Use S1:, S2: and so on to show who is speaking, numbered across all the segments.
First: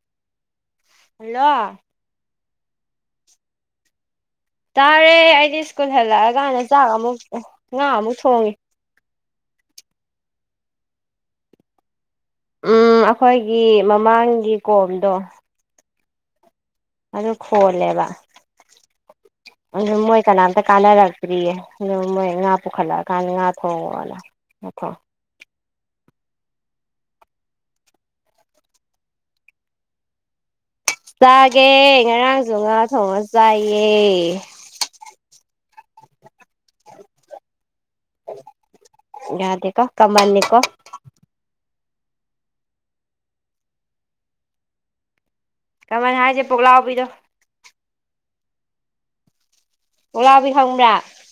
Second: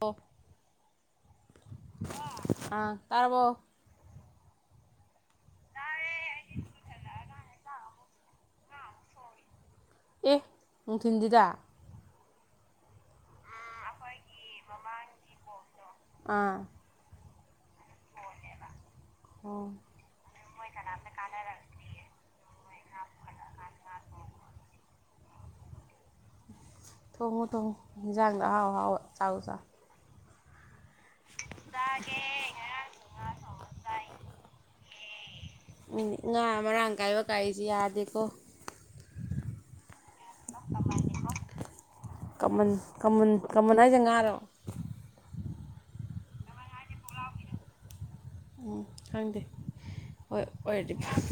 S1: ꯑꯣ
S2: ꯍꯜꯂꯣ
S1: ꯑ ꯇꯔꯕꯣ
S2: ꯇꯥꯔꯦ ꯑꯩꯗꯤ ꯁ꯭ꯀꯨꯜ ꯍꯜꯂꯛꯑꯒꯥꯟꯗ ꯆꯥꯛ ꯑꯃꯨꯛ ꯉꯥ ꯑꯃꯨꯛ ꯊꯣꯡꯉꯤ
S1: ꯑꯦ ꯅꯨꯡꯊꯤꯟꯗꯤꯗꯥ
S2: ꯎꯝ ꯑꯩꯈꯣꯏꯒꯤ ꯃꯃꯥꯡꯒꯤ ꯀꯣꯝꯗꯣ
S1: ꯑꯥ
S2: ꯑꯗꯨ ꯈꯣꯜꯂꯦꯕ
S1: ꯑꯣ
S2: ꯃꯣꯏ ꯀꯅꯥꯝꯇ ꯀꯥꯅꯔꯥꯛꯇ꯭ꯔꯤꯌꯦ ꯄꯨꯈꯠꯂꯛꯑꯀꯥꯟꯗ ꯉꯥ ꯊꯣꯡꯑꯣ ꯉꯥꯊꯣꯛ
S1: ꯊꯣꯡꯉꯨ ꯊꯣꯡꯉꯨ ꯌꯦꯟꯖꯥꯡꯗꯣ ꯑꯍꯥꯎ ꯑꯍꯥꯎꯕ ꯆꯥꯎ ꯆꯥꯎ
S2: ꯆꯥꯒꯦ ꯉꯔꯥꯡꯁꯨ ꯉꯥ ꯊꯣꯡꯉ ꯆꯥꯏꯌꯦ
S1: ꯎꯝ ꯉꯥ ꯃꯔꯥꯡ ꯀꯥꯏꯕ ꯀꯥꯏꯁꯤ ꯌꯥꯗꯦꯀꯣ
S2: ꯅꯠꯇꯦ ꯀꯃꯜꯅꯤ ꯀꯣ
S1: ꯀꯃꯟ ꯀꯃꯟ ꯀꯃꯟ ꯍꯥꯏꯁꯦ ꯉꯥꯔꯣ
S2: ꯀꯃꯥꯜ ꯍꯥꯏꯁꯦ ꯄꯨꯛꯂꯥꯎꯕꯤꯗꯣ
S1: ꯎꯝ ꯈꯪꯗꯦ ꯍꯣꯏ
S2: ꯄꯨꯛꯂꯥꯎꯕꯤ
S1: ꯑꯣꯏꯔꯗꯤ
S2: ꯈꯪꯕ꯭ꯔꯥ
S1: ꯐꯔꯦ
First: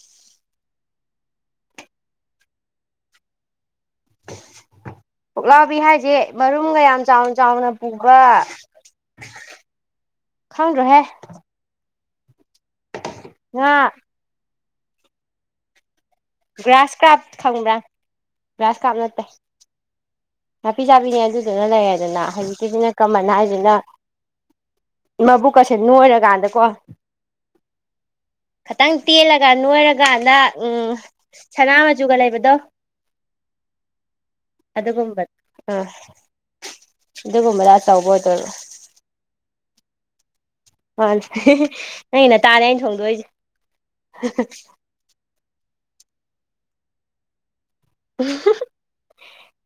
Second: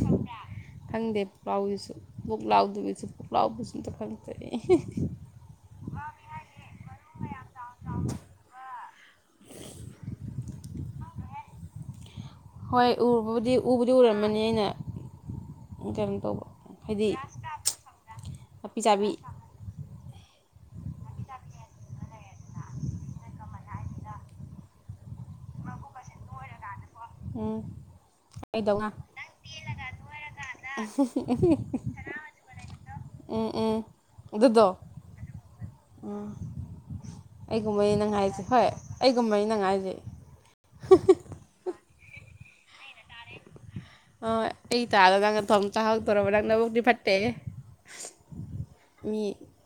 S1: ꯈꯪꯗꯦ ꯄꯨꯛꯂꯥꯎꯕꯤꯁꯨ ꯄꯨꯛ ꯂꯥꯎꯗꯕꯁꯨ ꯄꯨꯛ ꯂꯥꯎꯕꯁꯨ ꯑꯝꯇ ꯈꯪꯗꯦ
S2: ꯄꯨꯛꯂꯥꯎꯕꯤ ꯍꯥꯏꯁꯦ ꯃꯔꯨꯝꯒ ꯌꯥꯝ ꯆꯥꯎꯅ ꯆꯥꯎꯅ ꯄꯨꯕ ꯈꯪꯗ꯭ꯔꯣꯍꯦ
S1: ꯍꯣꯏ ꯎꯕꯕꯨꯗꯤ
S2: ꯉꯥ
S1: ꯎꯕꯨꯗꯤ ꯎꯔꯝꯃꯅꯤ ꯑꯩꯅ ꯀꯩꯅꯣ ꯇꯧꯕ
S2: ꯒ꯭ꯔꯥꯁ
S1: ꯍꯥꯏꯗꯤ
S2: ꯀꯥꯞ ꯈꯪꯕ꯭ꯔꯥ
S1: ꯅꯥꯄꯤ
S2: ꯒ꯭ꯔꯥꯁ ꯀꯥꯞ
S1: ꯆꯥꯕꯤ
S2: ꯅꯠꯇꯦ ꯅꯥꯄꯤ ꯆꯥꯕꯤꯅꯦ ꯑꯗꯨꯗꯨꯅ ꯂꯩꯔꯦꯗꯅ ꯍꯧꯖꯤꯛꯀꯤꯁꯤꯅ ꯀꯃꯟ ꯍꯥꯏꯁꯤꯅ ꯃꯕꯨꯛꯀꯁꯦ ꯅꯣꯏꯔꯀꯥꯟꯗ ꯀꯣ
S1: ꯎꯝ ꯀꯩꯗꯧꯉꯥ
S2: ꯈꯤꯇꯪ ꯇꯦꯜꯂꯒ ꯅꯣꯏꯔꯀꯥꯟꯗ ꯎꯝ ꯁꯅꯥ ꯃꯆꯨꯒ ꯂꯩꯕꯗꯣ
S1: ꯎꯝ ꯎꯝ ꯑꯗꯨꯗꯣ
S2: ꯑꯗꯨꯒꯨꯝꯕ ꯑ
S1: ꯎꯝ
S2: ꯑꯗꯨꯒꯨꯝꯕꯗ ꯑꯆꯧꯕ ꯑꯣꯏꯗꯣꯏꯕ
S1: ꯌꯦ ꯑꯩꯒꯨꯝꯕꯅꯤ ꯅꯪ ꯍꯥꯢꯁꯤ
S2: ꯃꯥꯅꯦ ꯅꯪꯒꯤ ꯅꯇꯥꯅꯦ ꯑꯩꯅ ꯊꯣꯡꯗꯣꯏꯁꯦ
S1: ꯍꯣꯢ ꯑꯩ ꯢꯇꯥꯗꯣ ꯅꯪꯅ ꯊꯣꯛꯑꯒ ꯆꯥꯊꯣꯛꯇꯧꯔꯕ ꯅꯪ ꯅꯕꯨꯛꯗꯤ ꯐꯠꯇꯦꯍꯦ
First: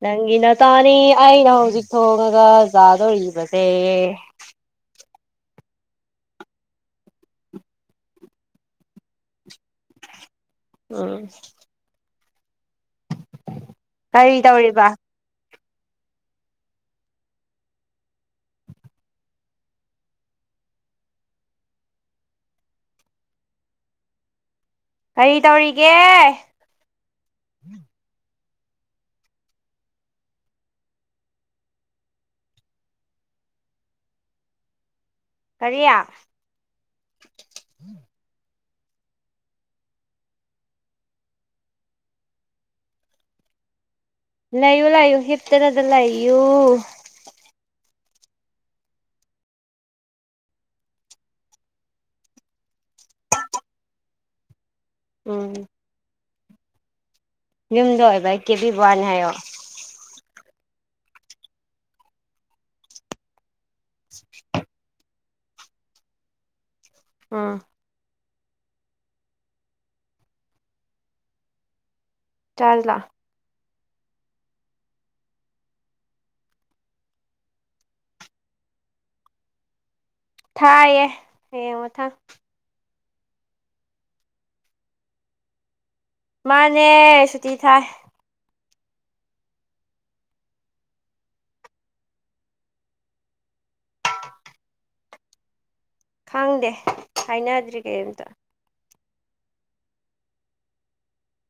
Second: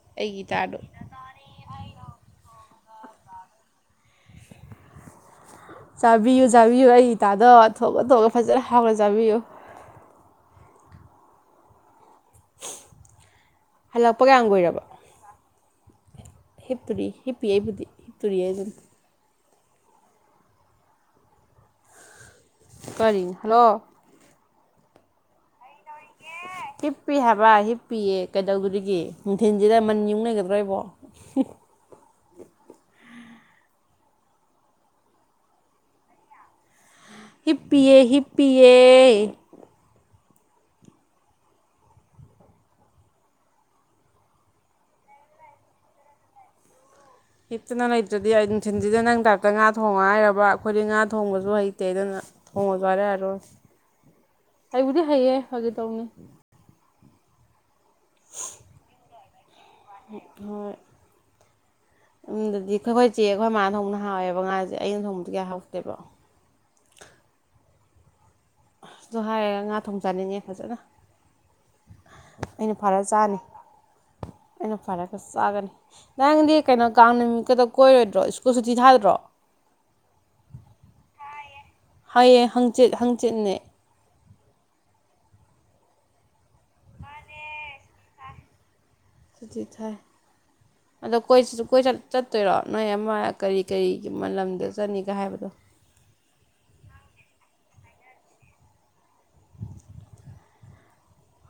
S2: ꯅꯪꯒꯤ
S1: ꯑꯩꯒꯤ ꯏꯇꯥꯗꯣ
S2: ꯅꯇꯥꯅꯤ ꯑꯩꯅ ꯍꯧꯖꯤꯛ ꯊꯣꯡꯉꯒ ꯆꯥꯗꯧꯔꯤꯕꯁꯦ
S1: ꯆꯥꯕꯤꯌꯨ ꯆꯥꯕꯤꯌꯨ ꯑꯩ ꯏꯇꯥꯗꯣ ꯊꯣꯛꯂ ꯊꯣꯛꯂ ꯐꯖꯅ ꯍꯥꯎꯅ ꯆꯥꯕꯤꯌꯨ
S2: ꯎꯝ
S1: ꯍꯜꯂꯛꯄ
S2: ꯀꯔꯤ
S1: ꯀꯌꯥꯝ ꯀꯨꯏꯔꯕ
S2: ꯇꯧꯔꯤꯕ
S1: ꯍꯤꯞꯕꯨꯗꯤ ꯍꯤꯞꯄꯤꯌꯦ ꯑꯩꯕꯨꯗꯤ ꯀꯨꯢꯔꯦ ꯑꯗꯨꯝ ꯀꯔꯤ ꯍꯜꯂꯣ
S2: ꯀꯔꯤ ꯇꯧꯔꯤꯒꯦ
S1: ꯍꯤꯞꯄꯤ ꯍꯥꯏꯕ ꯍꯤꯞꯄꯤꯌꯦ ꯀꯩꯗꯧꯗꯔꯤꯒꯦ ꯅꯨꯡꯊꯤꯟꯁꯤꯗ ꯃꯟ ꯌꯨꯡꯉꯒ ꯂꯩꯒꯗꯔꯣ ꯑꯩꯕꯨ
S2: ꯀꯔꯤ
S1: ꯍꯤꯞꯄꯤꯌꯦ ꯍꯤꯞꯄꯤꯌꯦ
S2: ꯂꯩꯥꯌꯨ ꯂꯩꯌꯨ ꯍꯤꯞꯇꯅꯗ ꯂꯩꯥꯌꯨ
S1: ꯍꯤꯞꯇꯅ ꯂꯩꯇ꯭ꯔꯗꯤ ꯑꯩ ꯅꯨꯡꯊꯤꯟꯁꯤꯗ ꯅꯪ ꯗꯥꯛꯇ ꯉꯥ ꯊꯣꯡꯉ ꯍꯥꯏꯩꯔꯕ ꯑꯩꯈꯣꯏꯗꯤ ꯉꯥ ꯊꯣꯡꯕꯁꯨ ꯍꯩꯇꯦ ꯑꯗꯨꯅ ꯊꯣꯡꯉꯣꯁꯨ ꯍꯥꯏꯔꯛꯑꯔꯣꯏ
S2: [unintelligible]
S1: ꯑꯩꯕꯨꯗꯤ ꯍꯩꯌꯦ
S2: ꯎꯝ
S1: ꯍꯧꯖꯤ ꯇꯧꯅꯤ
S2: ꯌꯨꯝꯗ ꯑꯣꯏꯕ ꯀꯦ ꯕꯤ ꯋꯥꯕꯥꯅꯤ ꯍꯥꯏꯌꯣ
S1: ꯍꯣꯏ ꯎꯗꯗꯤ ꯑꯩꯈꯣꯏ ꯑꯩꯈꯣꯏ ꯆꯦꯈꯣꯏ ꯃꯥꯅ ꯊꯧꯅ ꯑꯍꯥꯎꯋꯦꯕ ꯉꯥꯁꯦ ꯑꯩꯅ ꯁꯣꯡꯕꯗ ꯀꯌꯥ ꯍꯧꯥꯎꯇꯦꯕ
S2: ꯑꯝ
S1: ꯑꯗꯨ ꯍꯥꯏꯔꯒ ꯉꯥ ꯊꯣꯡ ꯆꯥꯅꯤꯡꯉꯦ ꯐꯖꯅ ꯑꯩꯅ
S2: ꯆꯥꯔꯖꯤ
S1: ꯐꯔ
S2: ꯂꯥꯎ
S1: ꯆꯥꯅꯤ ꯑꯩꯅ ꯐꯔꯒ ꯆꯥꯒꯅꯤ ꯅꯪꯗꯤ ꯀꯩꯅꯣ ꯀꯥꯡ ꯅꯨꯃꯤꯠꯀꯗ ꯀꯣꯏꯔꯣꯏꯗ꯭ꯔꯣ ꯁ꯭ꯀꯨꯜ ꯁꯨꯇꯤ ꯊꯥꯗ꯭ꯔꯣ
S2: ꯊꯥꯌꯦ ꯍꯌꯦꯡ ꯃꯊꯪ
S1: ꯍꯌꯦꯡ ꯍꯪꯆꯤꯠ ꯍꯪꯆꯤꯠꯅꯦ
S2: ꯃꯥꯅꯦ ꯁꯨꯇꯤ ꯊꯥꯏ
S1: ꯁꯨꯇꯤ ꯊꯥꯏ
S2: [inaudible]
S1: ꯑꯗꯣ ꯀꯣꯏ ꯀꯣꯏ ꯆꯠ ꯆꯠꯇꯣꯏꯔꯣ ꯅꯣꯏ ꯑꯃ ꯀꯔꯤ ꯀꯔꯤꯒꯤ ꯂꯝꯗ ꯆꯠꯅꯤꯒ ꯍꯥꯏꯕꯗꯣ꯫
S2: ꯈꯪꯗꯦ ꯍꯥꯏꯅꯗ꯭ꯔꯤ ꯀꯔꯤꯝꯇ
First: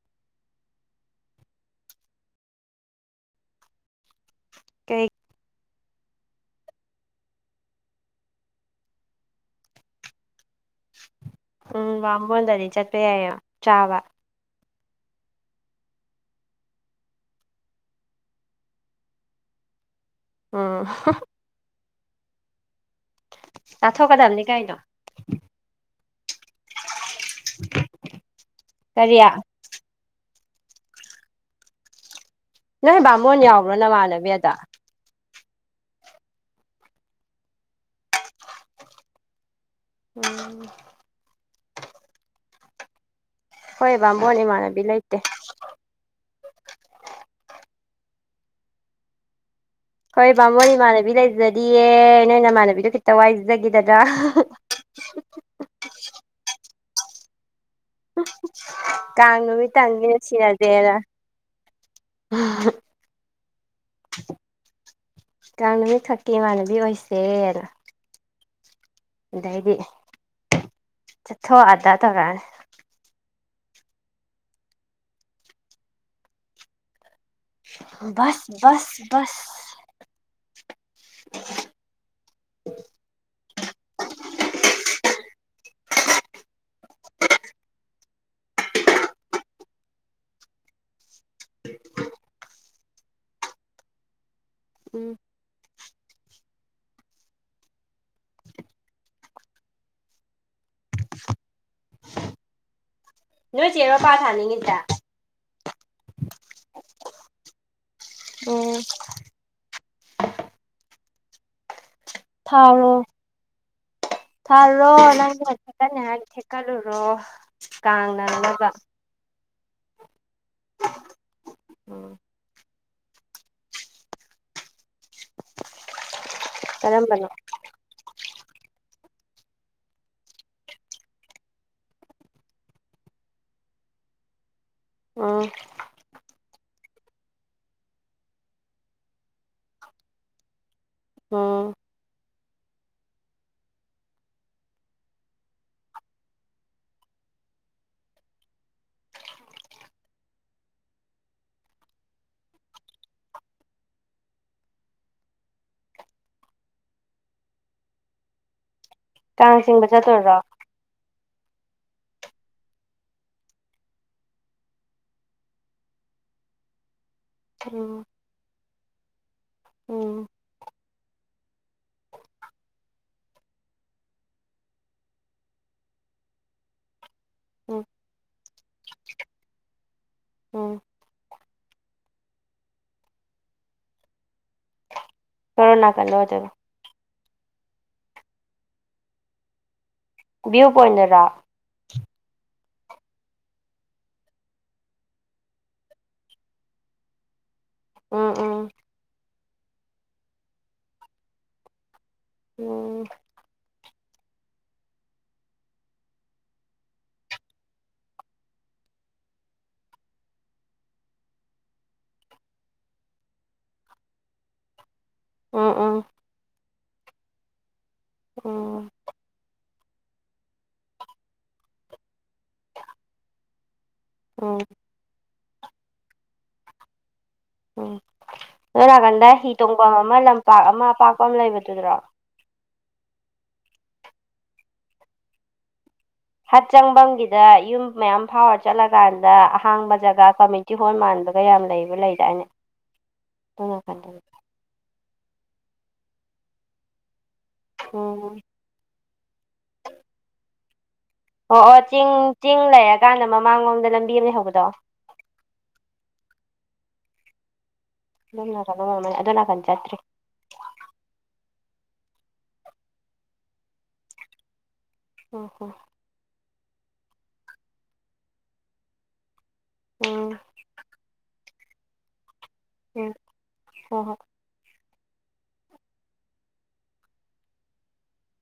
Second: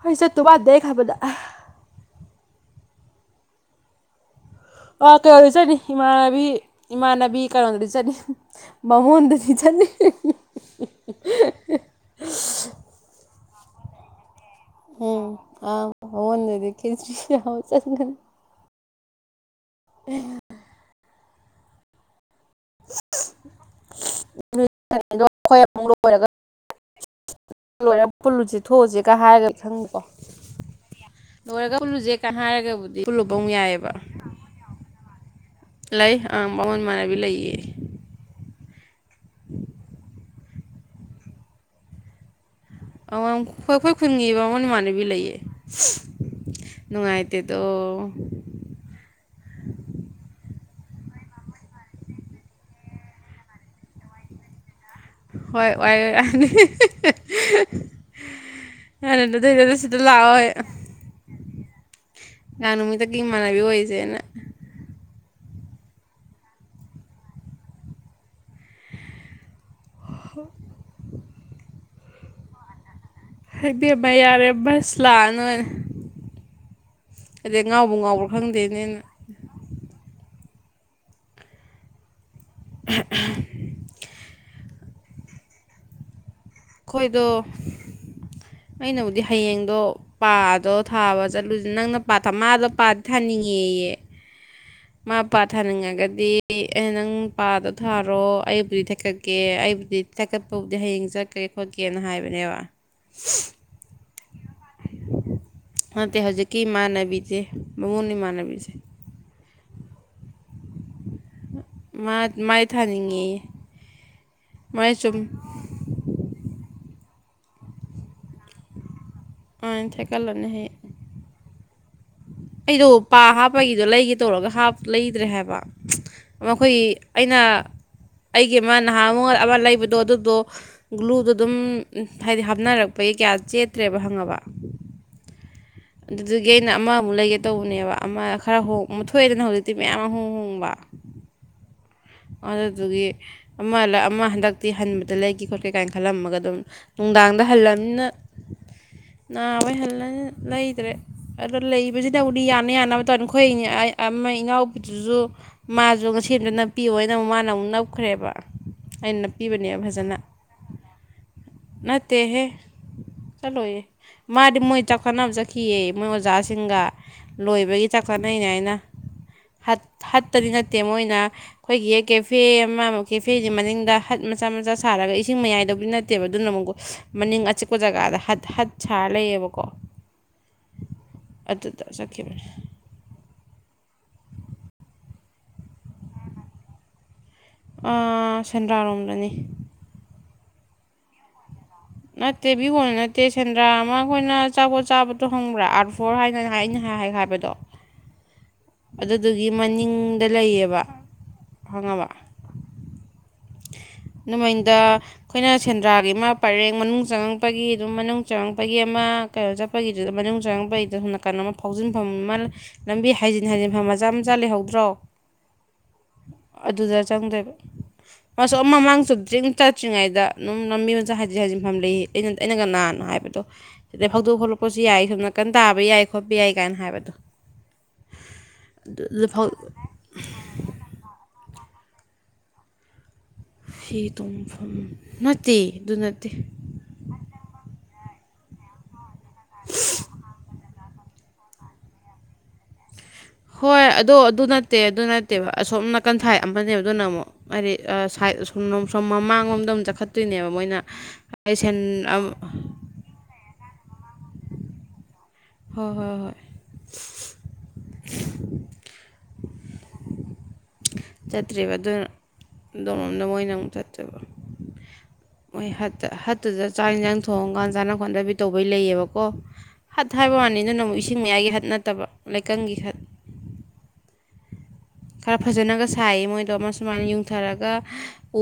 S1: ꯍꯣꯏ ꯆꯠꯇꯧ ꯃꯟꯗꯦ ꯑꯩ ꯈꯟꯕꯗ
S2: ꯀꯩ
S1: ꯀꯩꯅꯣ ꯆꯠꯅꯤ ꯏꯃꯥꯟꯅꯕꯤ ꯏꯃꯥꯟꯅꯕꯤ ꯀꯩꯅꯣꯟꯗꯗꯤ ꯆꯠꯅꯤ ꯕꯃꯣꯟꯗꯗꯤ ꯆꯠꯅꯤ
S2: ꯎꯝ ꯕꯃꯣꯟꯗꯗꯤ ꯆꯠꯄ ꯌꯥꯏꯕ ꯆꯥꯕ
S1: ꯎꯝ ꯑꯥ ꯕꯃꯣꯟꯗꯗꯤ ꯈꯔꯦꯆꯤ ꯆꯥꯕ ꯆꯠꯅꯤ [unintelligible]
S2: ꯎꯝ
S1: [inaudible]
S2: ꯆꯥꯊꯣꯛꯒꯗꯧꯅꯤ ꯀꯩꯅꯣ꯫
S1: [unintelligible] ꯂꯣꯏꯔ ꯄꯨꯨꯜꯂꯨꯁꯦ ꯊꯣꯛꯎꯁꯤꯒ
S2: ꯀꯔꯤ
S1: ꯍꯥꯏꯔꯒ ꯈꯪꯕꯀꯣ ꯂꯣꯏꯔꯒ ꯄꯨꯜꯂꯨꯁꯦ ꯀ
S2: ꯅꯣꯏ
S1: ꯍꯥꯏꯔꯒꯕꯨꯗꯤ ꯄꯨꯜꯂꯨꯕ
S2: ꯕꯥꯃꯣꯟ ꯌꯥꯎꯕ꯭ꯔꯣ
S1: ꯌꯥꯏꯑꯦꯕ꯫
S2: [unintelligible]
S1: ꯂꯩ ꯑꯥ ꯃꯉꯣꯟꯗ ꯃꯥꯟꯅꯕꯤ ꯂꯩꯌꯦ
S2: ꯎꯝ
S1: ꯑꯩꯈꯣꯏ ꯑꯩꯈꯣꯏ
S2: ꯈꯣꯏ ꯕꯥꯃꯣꯟ
S1: ꯈꯨꯟꯒꯤꯕ ꯕꯃꯣꯟ ꯏꯃꯥꯟꯅꯕꯤ
S2: ꯂꯩꯇꯦ
S1: ꯂꯩꯌꯦ꯫ ꯅꯨꯡꯉꯥꯏꯇꯦꯗꯣ
S2: ꯈꯣꯏ ꯕꯥꯃꯣꯟ ꯏꯃꯥꯟꯅꯕꯤ ꯂꯩꯖꯗꯤꯌꯦ ꯅꯣꯏ ꯏꯃꯥꯟꯅꯕꯤꯗꯣ ꯈꯤꯇ ꯋꯥꯏꯖꯒꯦꯗꯅ
S1: ꯍꯣꯏ ꯋꯥꯏꯌꯣ ꯌꯥꯅꯤ
S2: ꯀꯥꯡ
S1: ꯑꯗꯨꯗ ꯁꯤꯗ
S2: ꯅꯨꯃꯤꯠꯇꯪꯒꯤ
S1: ꯂꯥꯛꯑꯣꯏ
S2: ꯅꯨꯡꯁꯤꯅꯖꯦꯅ
S1: ꯀꯥꯡ ꯅꯨꯃꯤꯠꯇ ꯒꯤ ꯃꯥꯟꯕꯤ ꯑꯣꯏꯁꯦꯅ
S2: ꯀꯥꯡꯡ ꯅꯨꯃꯤꯠ ꯈꯛꯀꯤ ꯏꯃꯥꯟꯅꯕꯤ ꯑꯣꯏꯁꯦꯅ ꯑꯗꯩꯗꯤ
S1: [inaudible]
S2: ꯆꯊꯣꯛ ꯑꯗ ꯇꯧꯔꯛꯑꯅꯤ
S1: ꯍꯥꯏꯕꯦꯝꯃ ꯌꯥꯔꯦ ꯕꯁ ꯂꯥꯛꯑꯅꯣꯏꯅꯦ ꯑꯗꯩ ꯉꯥꯎꯕꯨ ꯉꯥꯎꯕ꯭ꯔꯥ ꯈꯪꯗꯦꯅꯦꯅ꯫
S2: ꯑꯁ
S1: ꯎꯝ ꯎꯝ ꯑꯩꯈꯣꯏꯗꯣ ꯑꯩꯅꯕꯨꯗꯤ ꯍꯌꯦꯡꯗꯣ ꯄꯥꯗꯣ ꯊꯥꯕ ꯆꯠꯂꯨꯁꯤ ꯅꯪꯅ ꯄꯥ ꯊꯥ ꯃꯥꯗꯣ ꯄꯥꯗꯤ ꯊꯥꯅꯤꯡꯉꯦꯌꯦ
S2: ꯎꯝ
S1: ꯃꯥ ꯄꯥ ꯊꯥꯅꯤꯡꯉꯒꯗꯤ ꯑꯩꯅ ꯅꯪ ꯄꯥꯗꯣ ꯊꯥꯔꯣ ꯑꯩꯕꯨꯗꯤ ꯊꯦꯛꯀꯠꯀꯦ ꯑꯩꯕꯨꯗꯤ ꯊꯦꯀꯠꯄꯕꯨꯗꯤ ꯍꯌꯦꯡ ꯆꯠꯀꯔꯦ ꯈꯣꯠꯀꯦꯅ ꯍꯥꯏꯕꯅꯦꯕ
S2: ꯅꯣꯏ ꯆꯦꯔꯣ ꯄꯥ ꯊꯥꯅꯤꯡꯉꯤꯖꯦ
S1: ꯅꯠꯇꯦ ꯍꯧꯖꯤꯛꯀꯤ ꯏꯃꯥꯟꯅꯕꯤꯖꯦ ꯕꯃꯣꯟ ꯏꯃꯥꯟꯅꯕꯖꯦ
S2: [inaudible]
S1: ꯃꯥ ꯃꯥꯏ
S2: ꯊꯥꯔꯣ
S1: ꯊꯥꯅꯤꯡꯉꯦꯌꯦ ꯃꯥꯏ
S2: ꯊꯥꯔꯨꯔꯣ
S1: ꯆꯨꯝ
S2: ꯅꯪ ꯀꯟꯅ ꯍꯥꯏꯗꯤ ꯊꯦꯛꯀꯠꯂꯨꯔꯣ ꯀꯥꯡ ꯅꯪꯅꯕ
S1: ꯑ ꯊꯦꯀꯠꯂꯨꯅꯤ ꯍꯥꯌꯦꯡ꯫
S2: ꯎꯝ
S1: ꯑꯩꯗꯣ ꯄꯥ ꯍꯥꯞꯄꯒꯤꯗꯣ ꯂꯩꯒꯦ ꯇꯧꯔꯒ ꯂꯩꯇ꯭ꯔꯦ ꯍꯥꯏꯕ ꯃꯈꯣꯏꯒꯤ
S2: ꯀꯔꯝꯕꯅꯣ
S1: ꯑꯩꯅ ꯑꯩꯒꯤ ꯑꯃ ꯅꯍꯥ ꯑꯃ ꯑꯃ ꯂꯩꯕꯗꯣ ꯑꯗꯨꯗꯣ ꯒ꯭ꯂꯨꯗꯣ ꯑꯗꯨꯝ ꯍꯥꯏꯗꯤ ꯍꯥꯞꯅꯔꯛꯄꯒꯤ ꯀꯌꯥ ꯆꯦꯠꯇ꯭ꯔꯦꯕ ꯍꯪꯉꯕ
S2: ꯑꯣ
S1: ꯑꯗꯨꯗꯨꯒꯤ ꯑꯩꯅ ꯑꯃꯃꯨꯛ ꯂꯩꯒꯦ ꯇꯧꯕꯅꯦꯕ ꯑꯃ ꯈꯔ ꯍꯣꯡ ꯊꯣꯛꯑꯦꯗꯅ ꯍꯧꯖꯤꯛꯇꯤ ꯃꯌꯥꯝ ꯑꯃ ꯍꯣꯡ ꯍꯣꯡꯕ
S2: ꯑꯣ
S1: ꯑꯗꯨꯗꯨꯗꯒꯤ ꯑꯃ ꯑꯃ ꯍꯟꯗꯛꯇꯤ ꯍꯟꯕꯗ ꯂꯩꯒꯦ ꯈꯣꯠꯀꯦ ꯀꯥꯏꯅ ꯈꯜꯂꯝꯃꯒ ꯑꯗꯨꯝ ꯅꯨꯡꯗꯥꯡꯗ ꯍꯜꯂꯝꯅꯤꯅ ꯅꯥꯕꯩ ꯍꯜꯂꯅꯤꯅ ꯂꯩꯗ꯭ꯔꯦ ꯑꯗꯣ ꯂꯩꯕꯖꯤꯗꯕꯨꯗꯤ ꯌꯥꯅ ꯌꯥꯅꯕ ꯇꯧꯔꯅꯤ ꯑꯩꯈꯣꯏ ꯏꯅꯦ ꯑꯩ ꯑ ꯑꯃ ꯏꯅꯥꯎꯄꯤꯗꯨꯁꯨ ꯃꯥꯖꯨ ꯉꯁꯤ ꯑꯝꯇ ꯅꯞꯄꯤꯑꯣꯏꯅ ꯑꯃꯨꯛ ꯃꯥꯅ ꯑꯃꯨꯛ ꯅꯞꯈ꯭ꯔꯦꯕ ꯑꯩꯅ
S2: ꯀꯥꯡ
S1: ꯅꯞꯄꯤꯕꯅꯦꯕ
S2: ꯆꯤꯡꯕ
S1: ꯐꯖꯅ
S2: ꯆꯠꯇꯣꯏꯔꯣ
S1: ꯅꯠꯇꯦꯍꯦ ꯆꯠꯂꯣꯏꯌꯦ ꯃꯥꯗꯤ ꯃꯣꯏ ꯆꯥꯛ ꯆꯥꯅꯕ ꯆꯠꯈꯤꯑꯦ ꯃꯣꯏ ꯑꯣꯖꯥꯁꯤꯡꯒ ꯂꯣꯏꯕꯒꯤ
S2: ꯎꯝ
S1: ꯆꯥꯛ ꯆꯠꯅꯩꯅꯦ ꯍꯥꯏꯅ ꯍꯠ
S2: ꯎꯝ
S1: ꯍꯠꯇꯗꯤ ꯅꯠꯇꯦ ꯃꯣꯏꯅ ꯑꯩꯈꯣꯏꯒꯤ ꯍꯦꯛ ꯀꯦꯐꯦ ꯑꯃ ꯃꯨꯛ ꯀꯦꯐꯦꯖꯤ ꯃꯅꯤꯡꯗ ꯍꯠ ꯃꯆꯥ ꯃꯆꯥ ꯁꯥꯔꯒ ꯏꯁꯤꯡ ꯃꯌꯥꯏꯗꯕꯨꯗꯤ ꯅꯠꯇꯦꯕ ꯑꯗꯨꯅ ꯑꯃꯨꯛ ꯃꯅꯤꯡ ꯑꯆꯤꯛꯄ
S2: ꯎꯝ
S1: ꯖꯒꯥꯗ ꯍꯠ ꯍꯠ ꯁꯥꯔ ꯂꯩꯌꯦꯕꯀꯣ
S2: ꯎꯝ
S1: ꯑꯗꯨꯗ ꯆꯠꯈꯤꯕꯅꯤ
S2: ꯀꯔꯣꯟ ꯅꯀꯟꯗ ꯑꯣꯏꯗꯣꯏꯕ
S1: ꯑ ꯁꯦꯟꯗ꯭ꯔꯥꯔꯣꯝꯗꯅꯤ
S2: ꯚ꯭ꯌꯨ ꯄꯣꯏꯟꯗꯔꯥ
S1: ꯅꯠꯇꯦ ꯕꯤ ꯀꯣꯟꯗ ꯅꯠꯇꯦ ꯁꯦꯟꯗ꯭ꯔꯥ ꯑꯃ ꯑꯩꯈꯣꯏꯅ ꯑꯆꯥꯄꯣꯠ ꯆꯥꯕꯗꯣ ꯈꯪꯕ꯭ꯔꯥ ꯑꯥꯔ ꯐꯣꯔ ꯍꯥꯏꯅ ꯅꯍꯥꯟ ꯑꯩꯅ ꯍꯥꯏ ꯍꯥꯏꯕꯗꯣ
S2: ꯎꯝ ꯎꯝ
S1: ꯑꯗꯨꯗꯨꯒꯤ ꯃꯅꯤꯡꯗ ꯂꯩꯌꯦꯕ ꯈꯪꯉꯕ
S2: ꯑꯣ
S1: ꯗꯨꯃꯅꯤꯡꯗ ꯑꯩꯈꯣꯏꯅ ꯁꯦꯟꯗ꯭ꯔꯥꯒꯤ ꯑꯃ ꯄꯔꯦꯡ ꯃꯅꯨꯡ ꯆꯪꯉꯛꯄꯒꯤ ꯑꯗꯨꯝ ꯃꯅꯨꯡ ꯆꯪꯉꯛꯄꯒꯤ ꯑꯃ ꯀꯩꯅꯣ ꯆꯠꯄꯒꯤꯗꯨꯗ ꯃꯅꯨꯡ ꯆꯪꯛꯉꯡꯄꯗꯣ ꯅꯥꯀꯟ ꯑꯃ ꯐꯥꯎꯖꯤꯟꯐꯝ ꯑꯃ ꯂꯝꯕꯤ ꯍꯥꯏꯖꯤꯟ ꯍꯥꯏꯖꯤꯟꯐꯝ ꯃꯆꯥ ꯃꯆꯥ ꯂꯩꯍꯧꯗ꯭ꯔꯣ
S2: ꯑꯣ ꯑꯣ
S1: ꯑꯗꯨꯗ ꯆꯪꯗꯣꯏꯕ ꯃꯥꯁꯨ ꯑꯃ
S2: ꯎꯝ
S1: ꯃꯃꯥꯡ ꯆꯨꯞꯗ꯭ꯔꯤꯡ ꯆꯠꯇ꯭ꯔꯤꯉꯩꯗ ꯑꯗꯨꯝ ꯂꯝꯕꯤ ꯃꯆꯥ ꯍꯥꯏꯖꯤꯟ ꯍꯥꯏꯖꯤꯟꯐꯝ ꯂꯩꯑꯦ ꯑꯩꯅ ꯑꯩꯅꯒ ꯅꯍꯥꯟ ꯍꯥꯏꯕꯗꯣ ꯁꯤꯗꯩ ꯐꯧꯗꯣꯛ
S2: ꯎꯝ
S1: ꯐꯥꯎꯂꯛꯄꯁꯨ ꯌꯥꯏ ꯁꯣꯝ ꯀꯟ ꯇꯥꯕ ꯌꯥꯏ ꯈꯣꯠꯄ ꯌꯥꯏ ꯀꯥꯏꯅ ꯍꯥꯏꯕꯗꯣ
S2: ꯎꯝ ꯑꯗꯣ
S1: ꯑꯗꯨ
S2: ꯅꯥꯀꯟꯗ
S1: ꯐꯥꯎ
S2: ꯍꯤ ꯇꯣꯡꯕꯝ ꯑꯃ ꯂꯝꯄꯥꯛ ꯑꯃ ꯑꯄꯥꯛꯄ ꯑꯃ ꯂꯩꯕꯗꯨꯗ꯭ꯔꯣ
S1: ꯐꯤ ꯇꯣꯡꯐꯝ ꯅꯠꯇꯦ ꯑꯗꯨ ꯅꯠꯇꯦ
S2: ꯑꯆꯪꯕꯝꯒꯤꯗ ꯌꯨꯝ ꯃꯌꯥꯝ ꯐꯥꯎꯔ ꯆꯠꯂꯀꯥꯟꯗ ꯑꯍꯥꯡꯕ ꯖꯒꯥ ꯀꯝꯃꯤꯇꯤ ꯍꯣꯝ ꯃꯥꯟꯕꯒ ꯌꯥꯝ ꯂꯩꯕ ꯂꯩꯗꯥꯏꯅꯦ ꯑꯗꯨ
S1: ꯍꯣꯏ
S2: ꯅꯥꯀꯟꯗ
S1: ꯑꯗꯣ ꯑꯗꯨ ꯅꯠꯇꯦ ꯑꯗꯨ ꯅꯠꯇꯦꯕ ꯑꯁꯣꯝ ꯅꯥꯀꯟꯊꯥꯏ ꯑꯃꯅꯦꯕ ꯑꯗꯨꯅ ꯑꯃꯨꯛ ꯍꯥꯏꯗꯤ ꯑ ꯁꯥꯏꯠ
S2: ꯎꯝ
S1: ꯑꯁꯣꯝꯂꯣꯝ ꯁꯣꯝ ꯃꯃꯥꯡꯂꯣꯝꯗ ꯑꯃ ꯆꯠꯈꯠꯇꯣꯏꯅꯦꯕ ꯃꯣꯏꯅ ꯑꯩ
S2: ꯑꯣ
S1: ꯁꯦꯟ
S2: ꯑꯣ ꯆꯤꯡ ꯆꯤꯡ ꯂꯩꯔꯀꯥꯟꯗ ꯃꯃꯥꯡꯂꯣꯝꯗ ꯂꯝꯕꯤ ꯑꯃ ꯂꯩꯍꯧꯕꯗꯣ
S1: ꯍꯣꯏ ꯍꯣꯏ ꯍꯣꯏ
S2: ꯑꯗꯣꯝ ꯅꯀꯟꯗ ꯑꯣꯏꯔꯝꯃꯅꯤ ꯑꯗꯨ ꯅꯥꯀꯟ ꯆꯠꯇ꯭ꯔꯤ
S1: ꯆꯠꯇ꯭ꯔꯦꯕ ꯑꯗꯨꯅ ꯑꯗꯣꯝꯔꯣꯝꯗ ꯃꯣꯏꯅ ꯑꯃꯨꯛ ꯆꯠꯇꯣꯏꯕ
S2: ꯎꯝ
S1: ꯃꯣꯏ ꯍꯠꯇ ꯍꯠꯇꯨꯗ ꯆꯥꯛ ꯌꯦꯟꯁꯥꯡ ꯊꯣꯡꯉꯀꯥꯟ ꯆꯥꯅ ꯈꯣꯠꯅꯕꯤ ꯇꯧꯕꯩ ꯂꯩꯌꯦꯕꯀꯣ ꯍꯠ ꯍꯥꯏꯕ
S2: ꯎꯝ
S1: ꯋꯥꯅꯤ ꯑꯗꯨꯅ ꯑꯃꯨꯛ ꯏꯁꯤꯡ ꯃꯌꯥꯏꯒꯤ ꯍꯠ ꯅꯠꯇꯕ ꯂꯩꯀꯪꯒꯤ ꯍꯠ
S2: ꯍꯣ ꯍꯣ
S1: ꯈꯔ ꯐꯖꯅꯒ ꯁꯥꯏꯌꯦ ꯃꯣꯏꯗꯣ ꯑꯃ ꯁꯨꯃꯥꯏꯅ ꯌꯨꯡꯊꯔꯒ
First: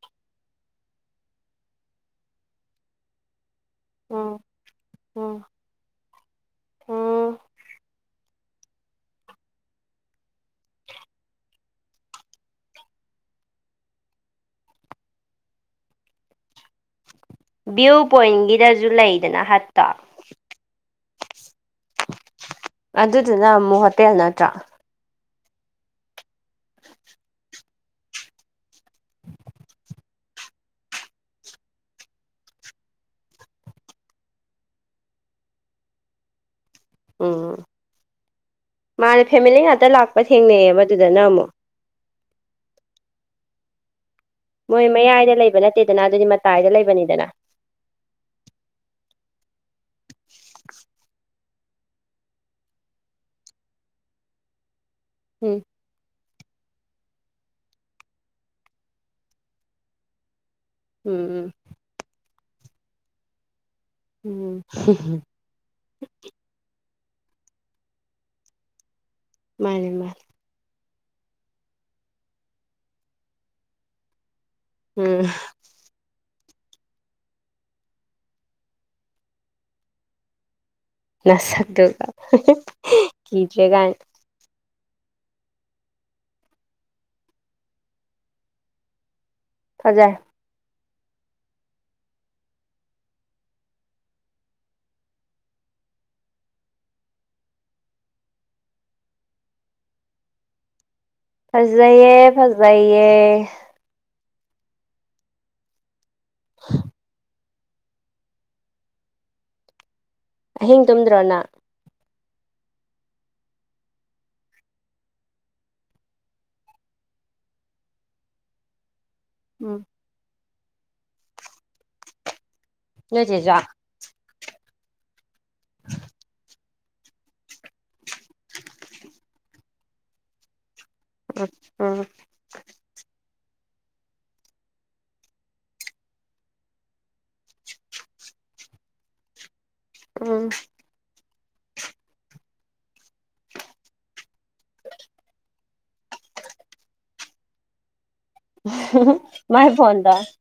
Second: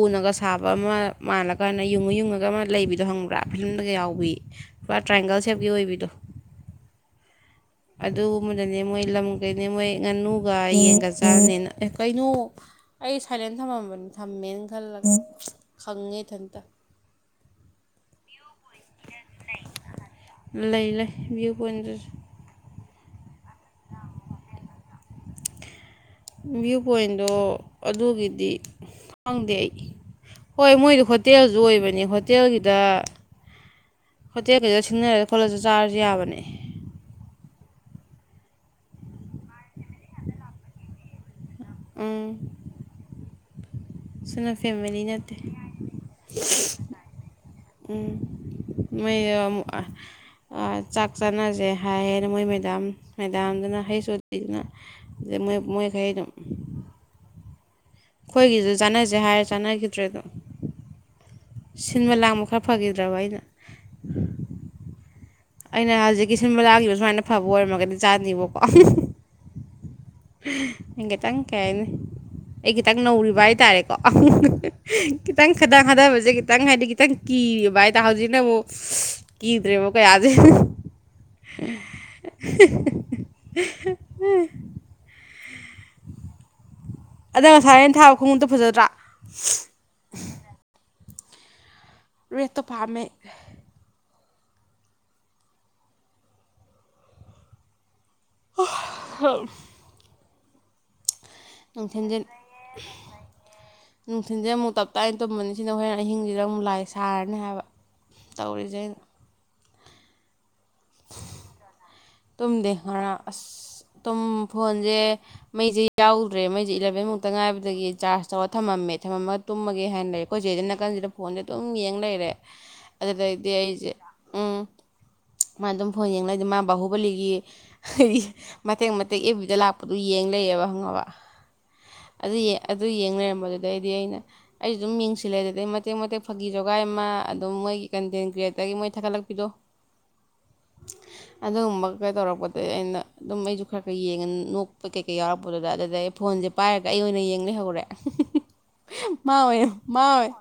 S1: ꯎꯅꯒ ꯁꯥꯕ ꯑꯃ ꯃꯥꯜꯂꯀꯥꯟꯗ ꯌꯨꯡꯉ ꯌꯨꯡꯉꯒ ꯑꯃ ꯂꯩꯕꯗꯣ ꯍꯪꯕ꯭ꯔꯥ ꯐꯤꯂꯝꯗꯒ ꯌꯥꯎꯕꯤ
S2: ꯎꯝ
S1: ꯄꯨꯔꯥ ꯇ꯭ꯔꯥꯏꯡꯒꯜ
S2: ꯎꯝ
S1: ꯁꯦꯞꯀꯤ ꯑꯣꯏꯕꯤꯗꯣ
S2: ꯎꯝ
S1: ꯑꯗꯨꯒꯨꯝꯕꯗꯅꯦ ꯃꯣꯏ ꯂꯝꯒꯩꯅꯦ ꯃꯣꯏ ꯉꯥꯅꯨꯒ ꯌꯦꯟꯒ ꯆꯥꯅꯤꯅ ꯑꯦ ꯀꯩꯅꯣ ꯑꯩ ꯁꯥꯏꯂꯦꯟ ꯊꯝꯃꯝꯕꯅꯤ ꯊꯝꯃꯦꯅ ꯈꯜꯂꯒ ꯈꯪꯉꯦ ꯏꯊꯟꯇ
S2: ꯚꯤꯌꯨ ꯄꯣꯏꯟꯒꯤꯗꯖꯨ ꯂꯩꯗꯅ ꯍꯠꯇꯣ
S1: ꯂꯩ ꯂꯩ ꯚ꯭ꯌꯨ ꯄꯣꯏꯟꯇꯁꯨ
S2: ꯑꯗꯨꯗꯨꯅ ꯑꯃꯨꯛ ꯍꯣꯇꯦꯜ ꯅꯠꯇ꯭ꯔꯥ
S1: ꯚ꯭ꯌꯨ ꯄꯣꯏꯟꯗꯣ ꯑꯗꯨꯒꯤꯗꯤ ꯈꯪꯗꯦ ꯑꯩ ꯍꯣꯏ ꯃꯣꯏꯗꯣ ꯍꯣꯇꯦꯜꯖꯨ ꯑꯣꯏꯕꯅꯦ ꯍꯣꯇꯦꯜꯒꯤꯗ ꯍꯣꯇꯦꯜ ꯒꯩꯗ ꯁꯤꯡꯅꯔꯒ ꯈꯣꯠꯂꯖꯨ ꯆꯥꯔꯖꯨ ꯌꯥꯕꯅꯦ
S2: ꯎꯝ ꯃꯥꯅꯦ ꯐꯦꯃꯤꯂꯤ ꯉꯥꯛꯇ ꯂꯥꯛꯄ ꯊꯦꯡꯅꯩ ꯌꯦꯕ ꯑꯗꯨꯗꯅ ꯑꯃꯨꯛ
S1: ꯎꯝ ꯁꯤꯅ
S2: ꯃꯣꯏ
S1: ꯐꯦꯃꯤꯂꯤ
S2: ꯃꯌꯥꯏꯗ
S1: ꯅꯠꯇꯦ
S2: ꯂꯩꯕ ꯅꯠꯇꯦꯗꯅ ꯑꯗꯨꯗꯤ ꯃꯇꯥꯏꯗ ꯂꯩꯕꯅꯤꯗꯅ
S1: ꯎꯃ [unintelligible] ꯆꯥꯛ ꯆꯥꯅꯁꯦ ꯍꯥꯏꯌꯦꯅ ꯃꯣꯏ ꯃꯦꯗꯥꯝ ꯃꯦꯗꯥꯝꯗꯨꯅ ꯍꯩꯁ. ꯑꯣ. ꯗꯤ. ꯗꯨꯅ ꯑꯗꯩ ꯃꯣꯏ
S2: ꯎꯝ
S1: ꯃꯣꯏꯒꯩ ꯑꯗꯨꯝ ꯑꯩꯈꯣꯏꯒꯤꯁꯨ ꯆꯥꯟꯅꯁꯦ ꯍꯥꯏꯔ ꯆꯥꯟꯅꯈꯤꯗ꯭ꯔꯦ ꯑꯗꯨꯝ
S2: ꯎꯝ ꯎꯝ
S1: ꯁꯤꯟꯕ ꯂꯥꯡꯕ ꯈꯔ ꯐꯈꯤꯗ꯭ꯔꯕ ꯑꯩꯅ
S2: ꯎꯝ [unintelligible]
S1: ꯑꯩꯅ ꯍꯖꯤꯛꯀꯤ ꯁꯤꯟꯕꯂꯥꯡꯉꯤꯕ ꯁꯨꯃꯥꯏꯅ ꯐꯕ ꯑꯣꯏꯔꯝꯃꯒꯗꯤ ꯆꯥꯅꯤꯕꯀꯣ
S2: ꯃꯥꯅꯦ ꯃꯥꯅꯦ
S1: ꯈꯤꯇꯪ ꯀꯩ ꯍꯥꯏꯅꯤ ꯑꯩ ꯈꯤꯇꯪ ꯅꯧꯔꯤꯕ ꯍꯥꯏꯇꯥꯔꯦꯀꯣ [unintelligible]
S2: ꯎꯝ
S1: ꯈꯤꯇꯪ ꯈꯗꯥꯡ ꯊꯥꯗꯕꯖꯦ ꯈꯤꯇꯪ ꯍꯥꯏꯗꯤ ꯈꯤꯇꯪ ꯀꯤꯔꯤꯕ ꯍꯥꯏꯇꯥꯔꯦ ꯍꯧꯖꯤꯛꯅ ꯑꯃꯨꯛ ꯀꯤꯗ꯭ꯔꯦꯕ ꯀꯌꯥꯖꯦ
S2: ꯅꯁꯛꯇꯨꯒ ꯀꯤꯗ꯭ꯔꯦ ꯀꯥꯏꯅ
S1: [unintelligible] [unintelligible] ꯑꯗꯣ ꯉꯁꯥꯏ ꯑꯩꯅ ꯊꯥꯕ ꯈꯨꯡꯎꯞꯇꯣ ꯐꯖꯗ꯭ꯔꯥ [unintelligible]
S2: ꯐꯖꯩ
S1: ꯔꯦꯠꯇꯣ ꯄꯥꯝꯃꯦ ꯑ [unintelligible]
S2: ꯐꯥꯖꯩꯌꯦ
S1: ꯅꯨꯡꯊꯤꯟꯁꯦ
S2: ꯐꯖꯩꯌꯦ
S1: ꯅꯨꯡꯊꯤꯟꯁꯦ ꯑꯃꯨꯛ ꯇꯞꯇꯥꯥꯏ ꯇꯨꯝꯃꯅꯤ ꯁꯤꯅ ꯍꯣꯔꯦꯟ ꯑꯍꯤꯡꯁꯤꯗ ꯑꯃꯨꯛ ꯂꯥꯏ ꯁꯥꯔꯅꯤ ꯍꯥꯏꯕ ꯇꯧꯔꯤꯖꯦ ꯑꯩꯅ
S2: ꯑꯍꯤꯡ ꯇꯨꯝꯗ꯭ꯔꯣ ꯅꯪ
S1: ꯇꯨꯝꯗꯦ ꯉꯔꯥꯡ ꯑꯁ ꯇꯨꯝ ꯐꯣꯟꯖꯦ ꯃꯩꯖꯦ ꯌꯥꯎꯗ꯭ꯔꯦ ꯃꯩꯖꯦ ꯏꯂꯚꯦꯟ ꯃꯨꯛꯇ ꯉꯥꯏꯕꯗꯒꯤ ꯆꯥꯔꯖ ꯇꯧꯔ ꯊꯝꯃꯝꯃꯦ ꯊꯃꯝꯃ
S2: ꯎꯝ
S1: ꯇꯨꯝꯃꯒꯦ ꯍꯥꯏꯅ ꯂꯩꯔꯦ ꯑꯩꯈꯣꯏ ꯆꯦꯖꯤꯅ ꯅꯥꯀꯟꯖꯤꯗ ꯐꯣꯟꯁꯦ ꯑꯗꯨꯝ ꯌꯦꯡ ꯂꯩꯔꯦ ꯑꯗꯨꯗꯗꯒꯤꯗꯤ
S2: ꯅꯣꯏꯆꯦꯁꯨ
S1: ꯑꯩꯁꯦ ꯎꯝ ꯃꯥ ꯑꯗꯨꯝ ꯐꯣꯟ ꯌꯦꯡꯂꯩꯗꯤ ꯃꯥ ꯕꯥꯍꯨꯕꯂꯤꯒꯤ ꯍꯥꯏꯗꯤ ꯃꯇꯦꯛ ꯃꯇꯦꯛ ꯑꯦꯐ. ꯕꯤ. ꯗ ꯂꯥꯛꯄꯗꯨ ꯌꯦꯡ ꯂꯩꯌꯦꯕ ꯈꯪꯉꯕ
S2: ꯎ ꯎꯝ
S1: ꯑꯗꯨꯌꯦ ꯑꯗꯨ ꯌꯦꯡ ꯂꯩꯔꯝꯕꯗꯨꯗꯩ ꯑꯩꯗꯤ ꯑꯩꯅ ꯑꯩꯖꯨ ꯗꯨꯝ ꯃꯤꯡ ꯁꯤꯜꯂꯦ ꯑꯗꯨꯗꯩ ꯃꯇꯦꯛ ꯃꯇꯦꯛ ꯐꯥꯒꯤ ꯖꯣꯒꯥꯏ ꯑꯃ ꯑꯗꯨꯝ ꯃꯣꯏꯒꯤ ꯀꯟꯇꯦꯟ ꯀ꯭ꯔꯤꯌꯦꯇꯔꯒꯤ ꯃꯣꯏ ꯊꯥꯒꯠꯂꯛꯄꯤꯗꯣ
S2: ꯎꯝ
S1: ꯑꯗꯨꯒꯨꯝꯕ ꯖꯣꯒꯥꯏ ꯇꯧꯔꯛꯄꯗꯩ ꯑꯩꯅ ꯑꯗꯨꯝ ꯑꯩꯖꯨ ꯈꯔ ꯈꯔ ꯌꯦꯡꯉꯦ ꯅꯣꯛꯄꯩ ꯀꯩꯀꯩ ꯌꯥꯎꯔꯛꯄꯗꯨꯗ ꯑꯗꯨꯗꯩ ꯑꯩ ꯐꯣꯟꯖꯦ ꯄꯥꯏꯔꯒ ꯑꯩ ꯑꯣꯏꯅ ꯌꯦꯡ ꯂꯩꯍꯧꯔꯦ ꯑ ꯍꯨꯡ ꯍꯨꯡ ꯍꯨꯡ
S2: ꯎꯝ
S1: ꯍꯍ ꯃꯥ ꯑꯣꯏꯅ
S2: ꯃꯥꯏ
S1: ꯃꯥ
S2: ꯐꯣꯟꯗꯣ
S1: ꯑꯣꯏꯅ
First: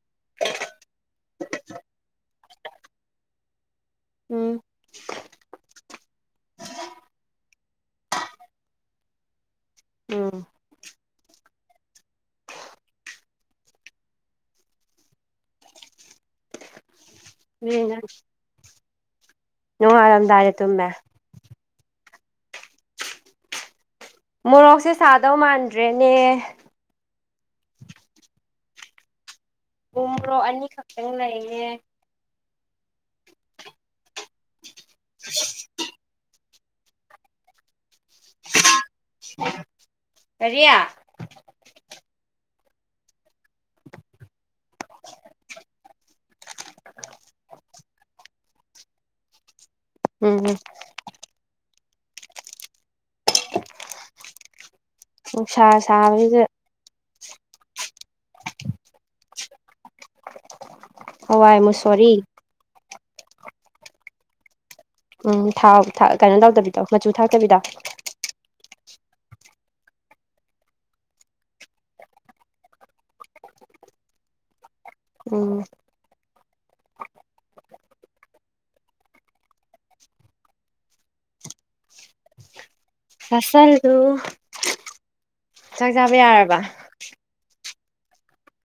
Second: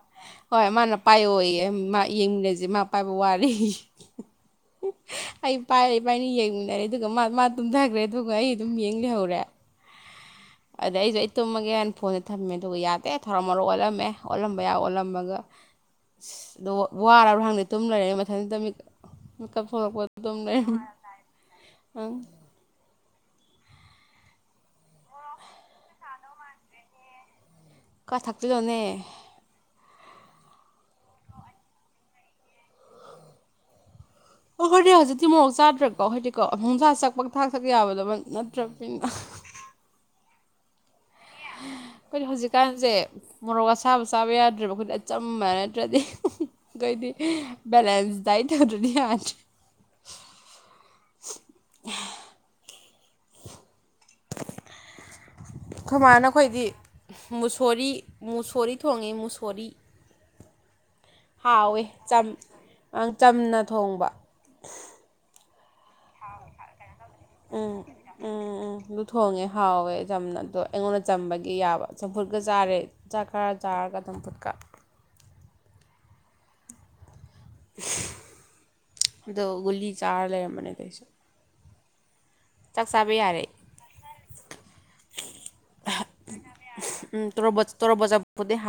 S1: ꯍꯣꯏ ꯃꯥꯅ ꯄꯥꯏꯌꯣꯌꯦ ꯃꯥ ꯌꯦꯡꯃꯤꯟꯅꯖꯦ ꯃꯥ ꯄꯥꯏꯕ ꯋꯥꯔꯦꯌꯦ
S2: ꯎꯝ
S1: ꯑꯩ ꯄꯥꯏꯔꯦ ꯏꯕꯥꯟꯅꯤ ꯌꯦꯡꯃꯤꯟꯅꯔꯦ ꯑꯗꯨꯒ ꯃꯥ ꯃꯥ ꯇꯨꯝꯊꯈ꯭ꯔꯦ ꯑꯗꯨꯒ ꯑꯩ ꯑꯗꯨꯝ ꯌꯦꯡ ꯂꯩꯍꯧꯔꯦ
S2: [unintelligible]
S1: ꯑꯗꯩ ꯑꯩꯁꯨ ꯑꯩ ꯇꯨꯝꯃꯒꯦ ꯍꯥꯏꯅ ꯐꯣꯟꯗꯖꯦ ꯊꯝꯃꯦ ꯑꯗꯨꯒ ꯌꯥꯗꯦ ꯊꯔꯣ ꯃꯥꯔꯣ ꯑꯣꯜꯂꯝꯃꯦ ꯑꯣꯜꯂꯝꯕ ꯌꯥꯕ ꯑꯣꯜꯂꯝꯃꯒ
S2: [inaudible]
S1: ꯑꯁ ꯑꯗꯣ ꯋꯥꯔꯕ꯭ꯔꯥ ꯈꯪꯗꯦ ꯇꯨꯝ ꯂꯩꯔꯦ ꯃꯊꯟ ꯇꯨꯝꯃꯤꯗꯣ ꯃꯤꯀꯞ ꯊꯣꯔꯛꯄꯗ ꯇꯨꯝ
S2: ꯅꯣꯡꯉꯥꯜꯂꯝꯗꯥꯏꯗ
S1: ꯂꯩꯔꯝꯃꯦ
S2: ꯇꯨꯝꯃꯦ
S1: ꯅꯣꯉꯥꯜꯂꯝꯗꯥꯏ ꯎꯝ
S2: ꯃꯣꯔꯣꯛꯁꯦ ꯁꯥꯗꯧ ꯃꯥꯟꯗ꯭ꯔꯦꯅꯦ
S1: ꯈ ꯊꯥꯛꯆꯤꯜꯂꯣꯅꯦ
S2: ꯎꯃꯨꯔꯣꯛ ꯑꯅꯤꯈꯛꯇꯪ ꯂꯩꯌꯦ
S1: ꯑꯈꯣꯏꯗꯤ ꯍꯧꯖꯤꯛꯇꯤ ꯃꯣꯔꯣꯛ ꯆꯥꯗ꯭ꯔꯦꯀꯣ ꯍꯥꯏꯗꯤꯀꯣ ꯑꯃꯣꯡꯁꯥ ꯆꯥ ꯄꯪꯊꯛ ꯊꯛ ꯌꯥꯕꯗꯕ ꯅꯠꯇ꯭ꯔꯕꯅ ꯑ ꯍ
S2: ꯀꯔꯤ
S1: ꯍꯍ ꯑꯩꯈꯣꯏꯗꯤ ꯍꯧꯖꯤꯛꯀꯥꯟꯖꯦ ꯃꯣꯔꯣꯛ ꯑꯁꯥꯕ ꯆꯥꯕ ꯌꯥꯗ꯭ꯔꯦꯕ ꯑꯩꯈꯣꯏꯗꯤ ꯑꯆꯝꯕ ꯅꯠꯇ꯭ꯔꯗꯤ ꯍꯤ ꯍꯤ ꯒꯣꯏꯗꯤ ꯍꯍ ꯕꯦꯂꯦꯟꯁ ꯗꯥꯏꯠ ꯇꯧꯗ꯭ꯔꯗꯤ ꯌꯥꯗ꯭ꯔꯦ
S2: ꯎꯝ ꯍꯨꯝ ꯅꯨꯡꯁꯥ
S1: ꯈꯣꯃꯥꯅ
S2: ꯁꯥꯕꯁꯤꯗ
S1: ꯑꯈꯣꯏꯗꯤ ꯃꯨꯁꯣꯔꯤ ꯃꯨꯁꯣꯔꯤ ꯊꯣꯡꯉꯦ ꯃꯨꯁꯣꯔꯤ
S2: ꯍꯋꯥꯏ
S1: ꯍꯥꯎꯋꯦ
S2: ꯃꯨꯁꯣꯔꯤ
S1: ꯆꯝ ꯑꯪ ꯆꯝꯅ ꯊꯣꯡꯕ
S2: ꯎꯝ ꯊꯥꯎ ꯊꯥꯛ ꯀꯩꯅꯣ ꯇꯧꯗꯕꯤꯗꯣ ꯃꯆꯨ ꯊꯥꯛꯇꯕꯤꯗꯣ
S1: ꯎꯝ ꯎꯝ ꯎꯝ ꯑꯗꯨ ꯊꯣꯡꯉꯦ ꯍꯥꯎꯋꯦ ꯆꯝꯅ ꯑꯗꯣ ꯑꯩꯉꯣꯟꯗ ꯆꯝꯕꯒꯤ ꯌꯥꯕ ꯆꯝꯐꯨꯠꯀ ꯆꯥꯔꯦ ꯆꯥꯛ ꯈꯔ ꯆꯥꯔꯒ ꯑꯗꯨꯝ ꯐꯨꯠꯀ
S2: ꯎꯝ
S1: ꯁꯍ ꯑꯗꯣ ꯒꯨꯂꯤ ꯆꯥꯔ ꯂꯩꯔꯝꯕꯅꯦ ꯑꯗꯩ ꯑꯩꯁꯨ ꯆꯥꯛ ꯆꯥꯕ ꯌꯥ
S2: ꯆꯥꯁꯜꯗꯨ ꯆꯥꯛ ꯆꯥꯕ ꯌꯥꯔꯕ
S1: ꯎꯝ ꯇ꯭ꯔꯣꯕꯣꯠ ꯇꯣꯔꯣꯕꯣꯠ ꯆꯝꯐꯨꯠ ꯗꯤ ꯍꯥꯎ